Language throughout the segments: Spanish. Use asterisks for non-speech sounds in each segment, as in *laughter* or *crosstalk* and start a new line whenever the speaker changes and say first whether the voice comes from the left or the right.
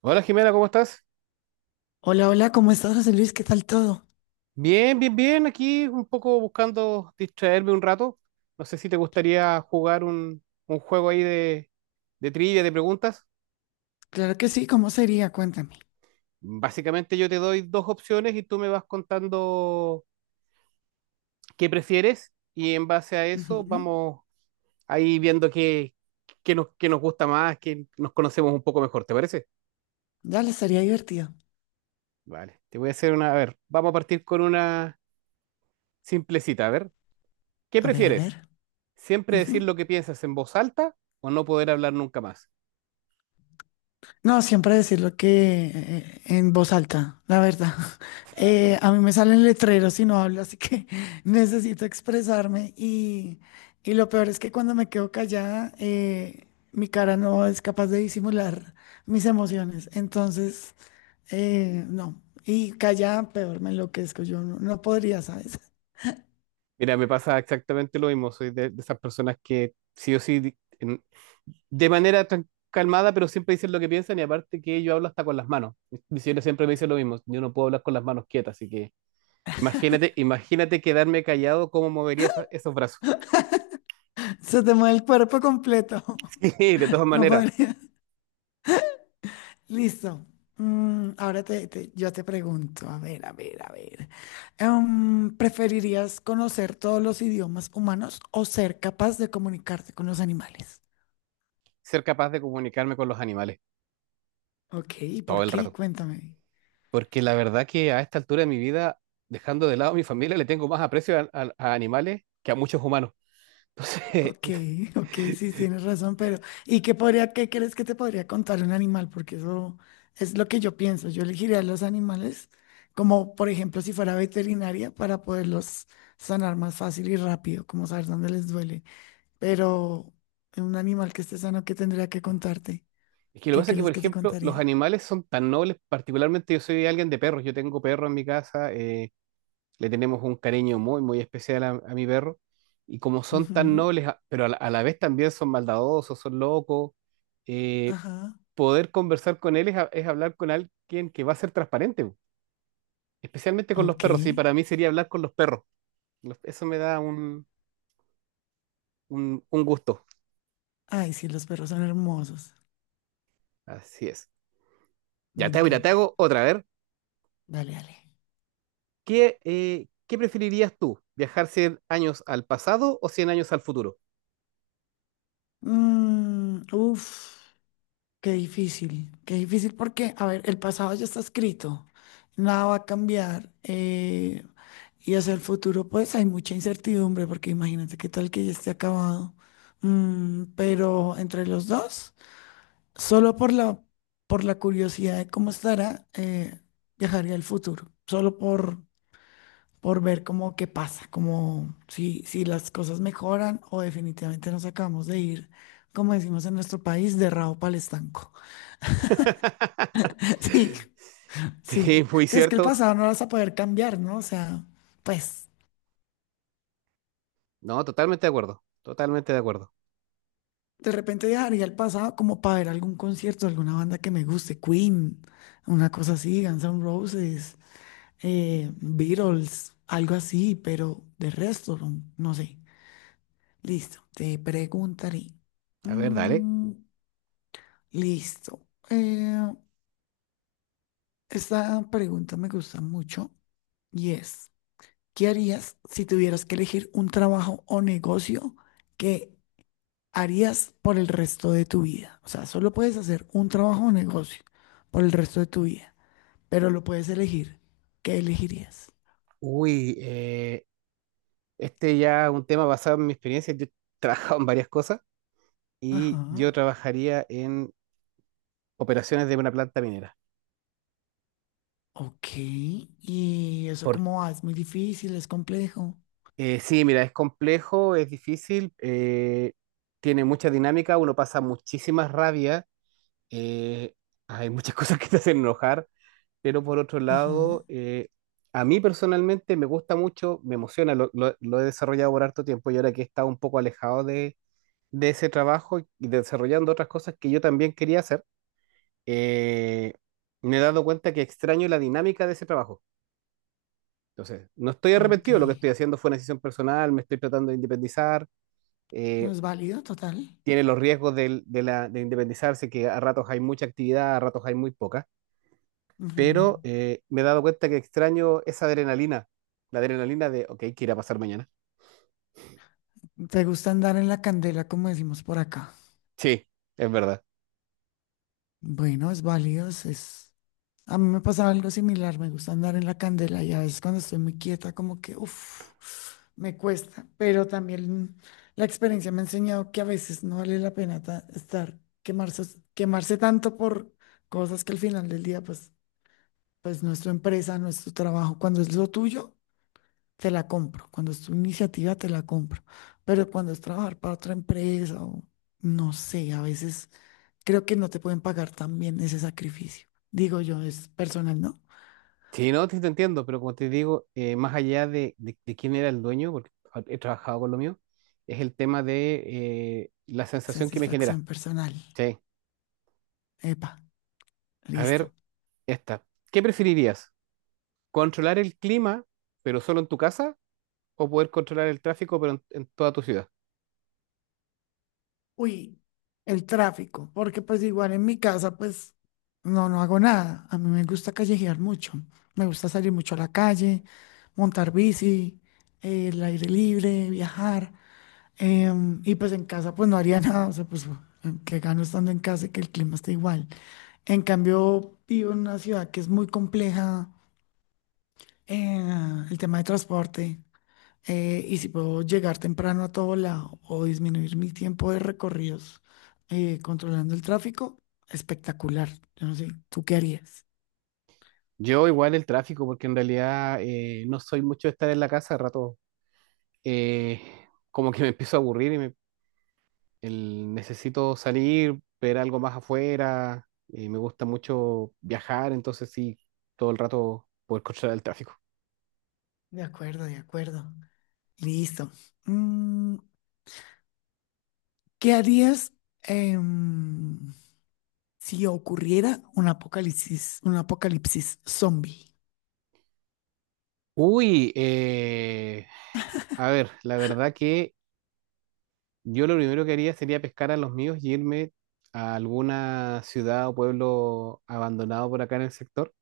right: Hola Jimena, ¿cómo estás?
left: Hola, hola, ¿cómo estás, José Luis? ¿Qué tal todo?
right: Bien, bien, bien. Aquí un poco buscando distraerme un rato. No sé si te gustaría jugar un juego ahí de trivia, de preguntas.
left: Claro que sí, ¿cómo sería? Cuéntame.
right: Básicamente yo te doy dos opciones y tú me vas contando qué prefieres y en base a eso
left: Ujú.
right: vamos ahí viendo qué nos gusta más, qué nos conocemos un poco mejor, ¿te parece?
left: Dale, estaría divertido.
right: Vale, te voy a hacer a ver, vamos a partir con una simplecita. A ver, ¿qué
left: A ver, a ver.
right: prefieres? ¿Siempre
left: Ujú.
right: decir lo que piensas en voz alta o no poder hablar nunca más?
left: No, siempre decir lo que en voz alta, la verdad. *laughs* A mí me salen letreros y no hablo, así que *laughs* necesito expresarme. Y lo peor es que cuando me quedo callada, mi cara no es capaz de disimular mis emociones. Entonces, no. Y callada, peor, me enloquezco. Yo no, No podría, ¿sabes?
right: Mira, me pasa exactamente lo mismo. Soy de esas personas que sí o sí, de manera tan calmada, pero siempre dicen lo que piensan, y aparte que yo hablo hasta con las manos. Mi señora siempre me dice lo mismo. Yo no puedo hablar con las manos quietas, así que imagínate, imagínate quedarme callado, cómo movería esos brazos. *laughs*
left: Se te mueve el cuerpo completo.
right: Sí, de todas
left: *laughs* No
right: maneras,
left: podría. Listo. Ahora yo te pregunto, a ver, a ver, a ver. ¿Preferirías conocer todos los idiomas humanos o ser capaz de comunicarte con los animales?
right: ser capaz de comunicarme con los animales
left: Ok, ¿y
right: todo
left: por
right: el
left: qué?
right: rato.
left: Cuéntame.
right: Porque la verdad que a esta altura de mi vida, dejando de lado a mi familia, le tengo más aprecio a animales que a muchos humanos. Entonces,
left: Ok, ok, sí, tienes razón, pero ¿qué crees que te podría contar un animal? Porque eso es lo que yo pienso. Yo elegiría a los animales como, por ejemplo, si fuera veterinaria para poderlos sanar más fácil y rápido, como saber dónde les duele. Pero un animal que esté sano, ¿qué tendría que contarte?
right: *laughs* es que lo que
left: ¿Qué
right: pasa es que,
left: crees
right: por
left: que te
right: ejemplo, los
left: contaría?
right: animales son tan nobles. Particularmente, yo soy alguien de perros, yo tengo perro en mi casa, le tenemos un cariño muy, muy especial a mi perro, y como son tan
left: Ujú.
right: nobles, pero a la vez también son maldadosos, son locos. eh,
left: Ajá.
right: Poder conversar con él es, es hablar con alguien que va a ser transparente, especialmente con los
left: Ok.
right: perros, y para mí sería hablar con los perros. Eso me da un gusto.
left: Ay, sí, los perros son hermosos.
right: Así es.
left: Me
right: Mira, te
left: encantan.
right: hago otra, a ver.
left: Dale, dale.
right: ¿Qué preferirías tú? ¿Viajar 100 años al pasado o 100 años al futuro?
left: Mm, uf. Qué difícil porque, a ver, el pasado ya está escrito, nada va a cambiar. Y hacia el futuro, pues hay mucha incertidumbre porque imagínate qué tal que ya esté acabado. Mm, pero entre los dos, solo por la, por la curiosidad de cómo estará, viajaría al futuro, por ver cómo qué pasa, como si las cosas mejoran o definitivamente nos acabamos de ir, como decimos en nuestro país, de rabo para el estanco. *laughs* Sí.
right: *laughs* Sí,
left: Sí,
right: muy
left: sí, es que el
right: cierto.
left: pasado no lo vas a poder cambiar, ¿no? O sea, pues
right: No, totalmente de acuerdo. Totalmente de acuerdo.
left: de repente viajaría al pasado como para ver algún concierto, de alguna banda que me guste, Queen, una cosa así, Guns N' Roses, Beatles, algo así, pero de resto, no sé. Listo, te preguntaré.
right: A ver, dale.
left: Mm, listo. Esta pregunta me gusta mucho y es, ¿qué harías si tuvieras que elegir un trabajo o negocio que harías por el resto de tu vida? O sea, solo puedes hacer un trabajo o negocio por el resto de tu vida, pero lo puedes elegir. ¿Qué elegirías?
right: Uy, este ya es un tema basado en mi experiencia. Yo he trabajado en varias cosas
left: Ajá.
right: y yo trabajaría en operaciones de una planta minera.
left: Ok. ¿Y eso
right: Por,
left: cómo va? Es muy difícil, es complejo.
right: sí, mira, es complejo, es difícil. Tiene mucha dinámica, uno pasa muchísimas rabias. eh, Hay muchas *laughs* cosas que te hacen enojar, pero por otro
left: Ajá.
right: lado, a mí personalmente me gusta mucho, me emociona, lo he desarrollado por harto tiempo, y ahora que he estado un poco alejado de ese trabajo y desarrollando otras cosas que yo también quería hacer, eh, me he dado cuenta que extraño la dinámica de ese trabajo. Entonces, no estoy
left: Ok.
right: arrepentido, lo que estoy haciendo fue una decisión personal, me estoy tratando de independizar.
left: No
right: eh,
left: es válido, total.
right: Tiene los riesgos de independizarse, que a ratos hay mucha actividad, a ratos hay muy poca,
left: Ujú.
right: pero me he dado cuenta que extraño esa adrenalina, la adrenalina ok, ¿qué irá a pasar mañana?
left: ¿Te gusta andar en la candela, como decimos por acá?
right: Sí, es verdad.
left: Bueno, es válido, es. A mí me pasaba algo similar, me gusta andar en la candela y a veces cuando estoy muy quieta como que, uff, me cuesta, pero también la experiencia me ha enseñado que a veces no vale la pena estar quemarse, quemarse tanto por cosas que al final del día, pues, pues no es tu empresa, no es tu trabajo. Cuando es lo tuyo, te la compro. Cuando es tu iniciativa, te la compro. Pero cuando es trabajar para otra empresa o no sé, a veces creo que no te pueden pagar tan bien ese sacrificio. Digo yo, es personal, ¿no?
right: Sí, no, sí te entiendo, pero como te digo, más allá de, de quién era el dueño, porque he trabajado con lo mío, es el tema de la sensación que me genera.
left: Satisfacción personal.
right: Sí.
left: Epa,
right: A
left: listo.
right: ver, esta. ¿Qué preferirías? ¿Controlar el clima, pero solo en tu casa? ¿O poder controlar el tráfico, pero en toda tu ciudad?
left: Uy, el tráfico, porque pues igual en mi casa pues no hago nada. A mí me gusta callejear mucho. Me gusta salir mucho a la calle, montar bici, el aire libre, viajar. Y pues en casa pues no haría *laughs* nada. O sea, pues que gano estando en casa y que el clima esté igual. En cambio, vivo en una ciudad que es muy compleja, el tema de transporte. Y si puedo llegar temprano a todo lado o disminuir mi tiempo de recorridos controlando el tráfico, espectacular. Yo no sé, ¿tú qué harías?
right: Yo igual el tráfico, porque en realidad, no soy mucho de estar en la casa rato. eh, Como que me empiezo a aburrir y necesito salir, ver algo más afuera. Me gusta mucho viajar, entonces sí, todo el rato poder controlar el tráfico.
left: De acuerdo, de acuerdo. Listo. Mm, ¿qué harías em, si ocurriera un apocalipsis zombie?
right: Uy, a ver, la verdad que yo lo primero que haría sería pescar a los míos y irme a alguna ciudad o pueblo abandonado por acá en el sector.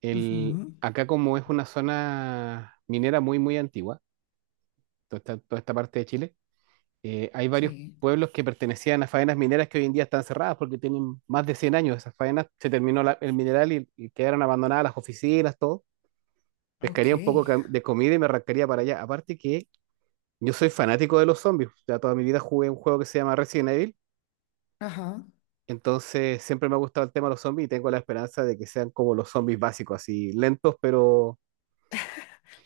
left: Ujú.
right: Acá, como es una zona minera muy, muy antigua, toda esta parte de Chile, hay varios
left: Sí,
right: pueblos que pertenecían a faenas mineras que hoy en día están cerradas porque tienen más de 100 años esas faenas. Se terminó el mineral, y quedaron abandonadas las oficinas, todo. Pescaría
left: ok.
right: un poco de comida y me arrancaría para allá. Aparte que yo soy fanático de los zombies. Ya toda mi vida jugué un juego que se llama Resident Evil.
left: Ajá.
right: Entonces siempre me ha gustado el tema de los zombies y tengo la esperanza de que sean como los zombies básicos, así lentos, pero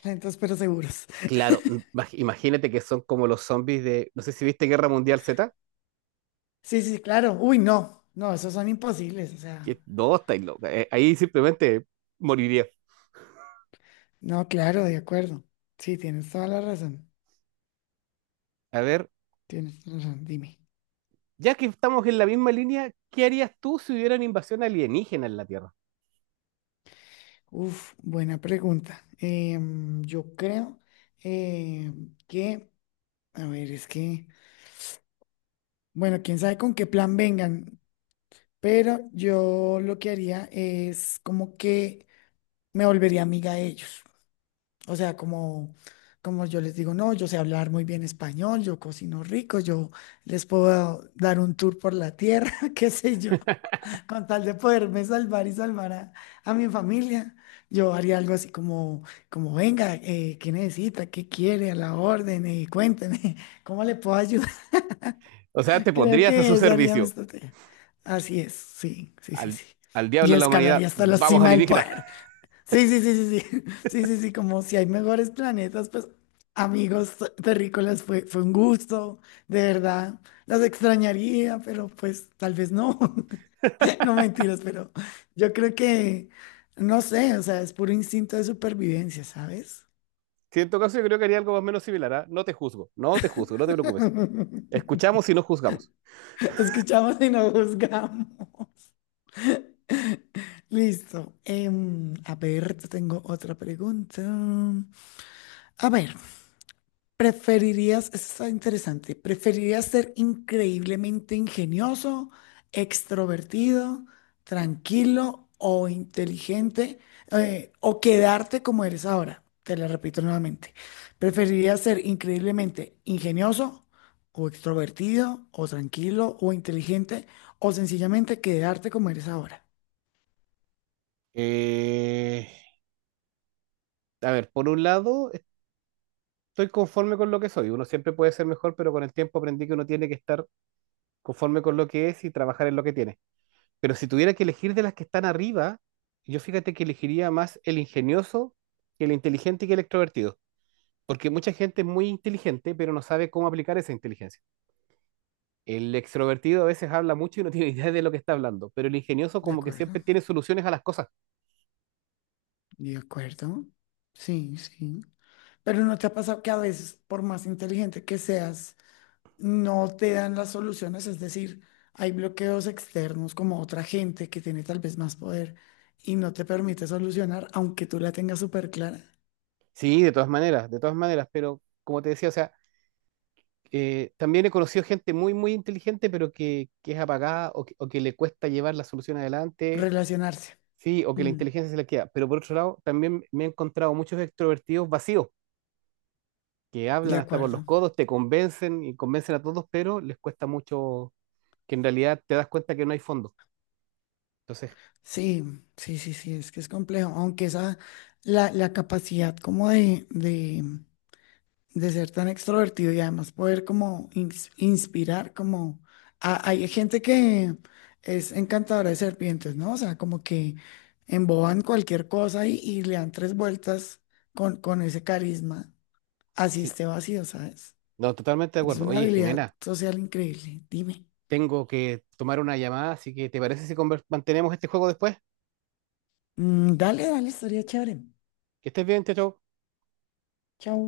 left: Lentos pero seguros.
right: claro,
left: *laughs*
right: imagínate que son como los zombies no sé si viste Guerra Mundial Z,
left: Sí, sí, claro. Uy, no, no, esos son imposibles. O sea.
right: que no, estáis loca. Ahí simplemente moriría.
left: No, claro, de acuerdo. Sí, tienes toda la razón.
right: A ver,
left: Tienes toda la razón, dime.
right: ya que estamos en la misma línea, ¿qué harías tú si hubiera una invasión alienígena en la Tierra?
left: Uf, buena pregunta. Yo creo eh, que, a ver, es que, bueno, quién sabe con qué plan vengan, pero yo lo que haría es como que me volvería amiga de ellos. O sea, como, como yo les digo, no, yo sé hablar muy bien español, yo cocino rico, yo les puedo dar un tour por la tierra, *laughs* qué sé yo. Con tal de poderme salvar y salvar a mi familia, yo haría algo así como, como venga, ¿qué necesita? ¿Qué quiere? A la orden, cuénteme, *laughs* ¿cómo le puedo ayudar?
right: O sea, te
left: *laughs* Creo
right: pondrías a su
left: que esa haría mi
right: servicio.
left: estrategia. Así es, sí, sí, sí,
right: Al,
left: sí.
right: al diablo
left: Y
right: de la
left: escalaría
right: humanidad,
left: hasta la
right: vamos
left: cima del
right: alienígena. *laughs*
left: poder. Sí, sí, sí, sí, sí, *laughs* sí, sí, sí, como si hay mejores planetas, pues amigos terrícolas, fue un gusto, de verdad, las extrañaría, pero pues tal vez no. *laughs* *laughs* No mentiras, pero yo creo que, no sé, o sea, es puro instinto de supervivencia, ¿sabes?
right: Sí, en todo caso, yo creo que haría algo más o menos similar. ¿Ah? No te juzgo, no te juzgo, no te preocupes.
left: *laughs*
right: Escuchamos y no juzgamos.
left: Escuchamos y no juzgamos. Listo. A ver, te tengo otra pregunta. A ver, ¿preferirías, eso está interesante, preferirías ser increíblemente ingenioso, extrovertido, tranquilo o inteligente o quedarte como eres ahora? Te lo repito nuevamente. ¿Preferirías ser increíblemente ingenioso o extrovertido o tranquilo o inteligente o sencillamente quedarte como eres ahora?
right: Eh, a ver, por un lado, estoy conforme con lo que soy. Uno siempre puede ser mejor, pero con el tiempo aprendí que uno tiene que estar conforme con lo que es y trabajar en lo que tiene. Pero si tuviera que elegir de las que están arriba, yo, fíjate, que elegiría más el ingenioso que el inteligente y que el extrovertido. Porque mucha gente es muy inteligente, pero no sabe cómo aplicar esa inteligencia. El extrovertido a veces habla mucho y no *laughs* tiene idea de lo que está hablando, pero el ingenioso,
left: De
right: como que
left: acuerdo,
right: siempre tiene soluciones a las cosas.
left: de acuerdo. Sí, sí. Pero ¿no te ha pasado que a veces, por más inteligente que seas, no te dan las soluciones, es decir, hay bloqueos externos como otra gente que tiene tal vez más poder y no te permite solucionar, aunque tú la tengas súper clara,
right: Sí, de todas maneras, pero como te decía, o sea, también he conocido gente muy, muy inteligente, pero que es apagada, o que le cuesta llevar la solución adelante.
left: relacionarse.
right: Sí, o que la
left: Mm,
right: inteligencia se les queda. Pero por otro lado, también me he encontrado muchos extrovertidos vacíos, que
left: de
right: hablan hasta por los
left: acuerdo.
right: codos, te convencen y convencen a todos, pero les cuesta mucho, que en realidad te das cuenta que no hay fondo. Entonces,
left: Sí, sí, sí, sí, es que es complejo, aunque esa, la capacidad como de ser tan extrovertido y además poder como inspirar, como hay gente que es encantadora de serpientes, ¿no? O sea, como que emboban cualquier cosa y le dan tres vueltas con ese carisma, así
right: sí,
left: esté vacío, ¿sabes?
right: no, totalmente de
left: Es
right: acuerdo.
left: una
right: Oye,
left: habilidad
right: Jimena,
left: social increíble. Dime.
right: tengo que tomar una llamada, así que ¿te parece si mantenemos este juego después?
left: Mm, dale, dale, estaría chévere.
right: Que estés bien. Chao, chao.
left: Chao.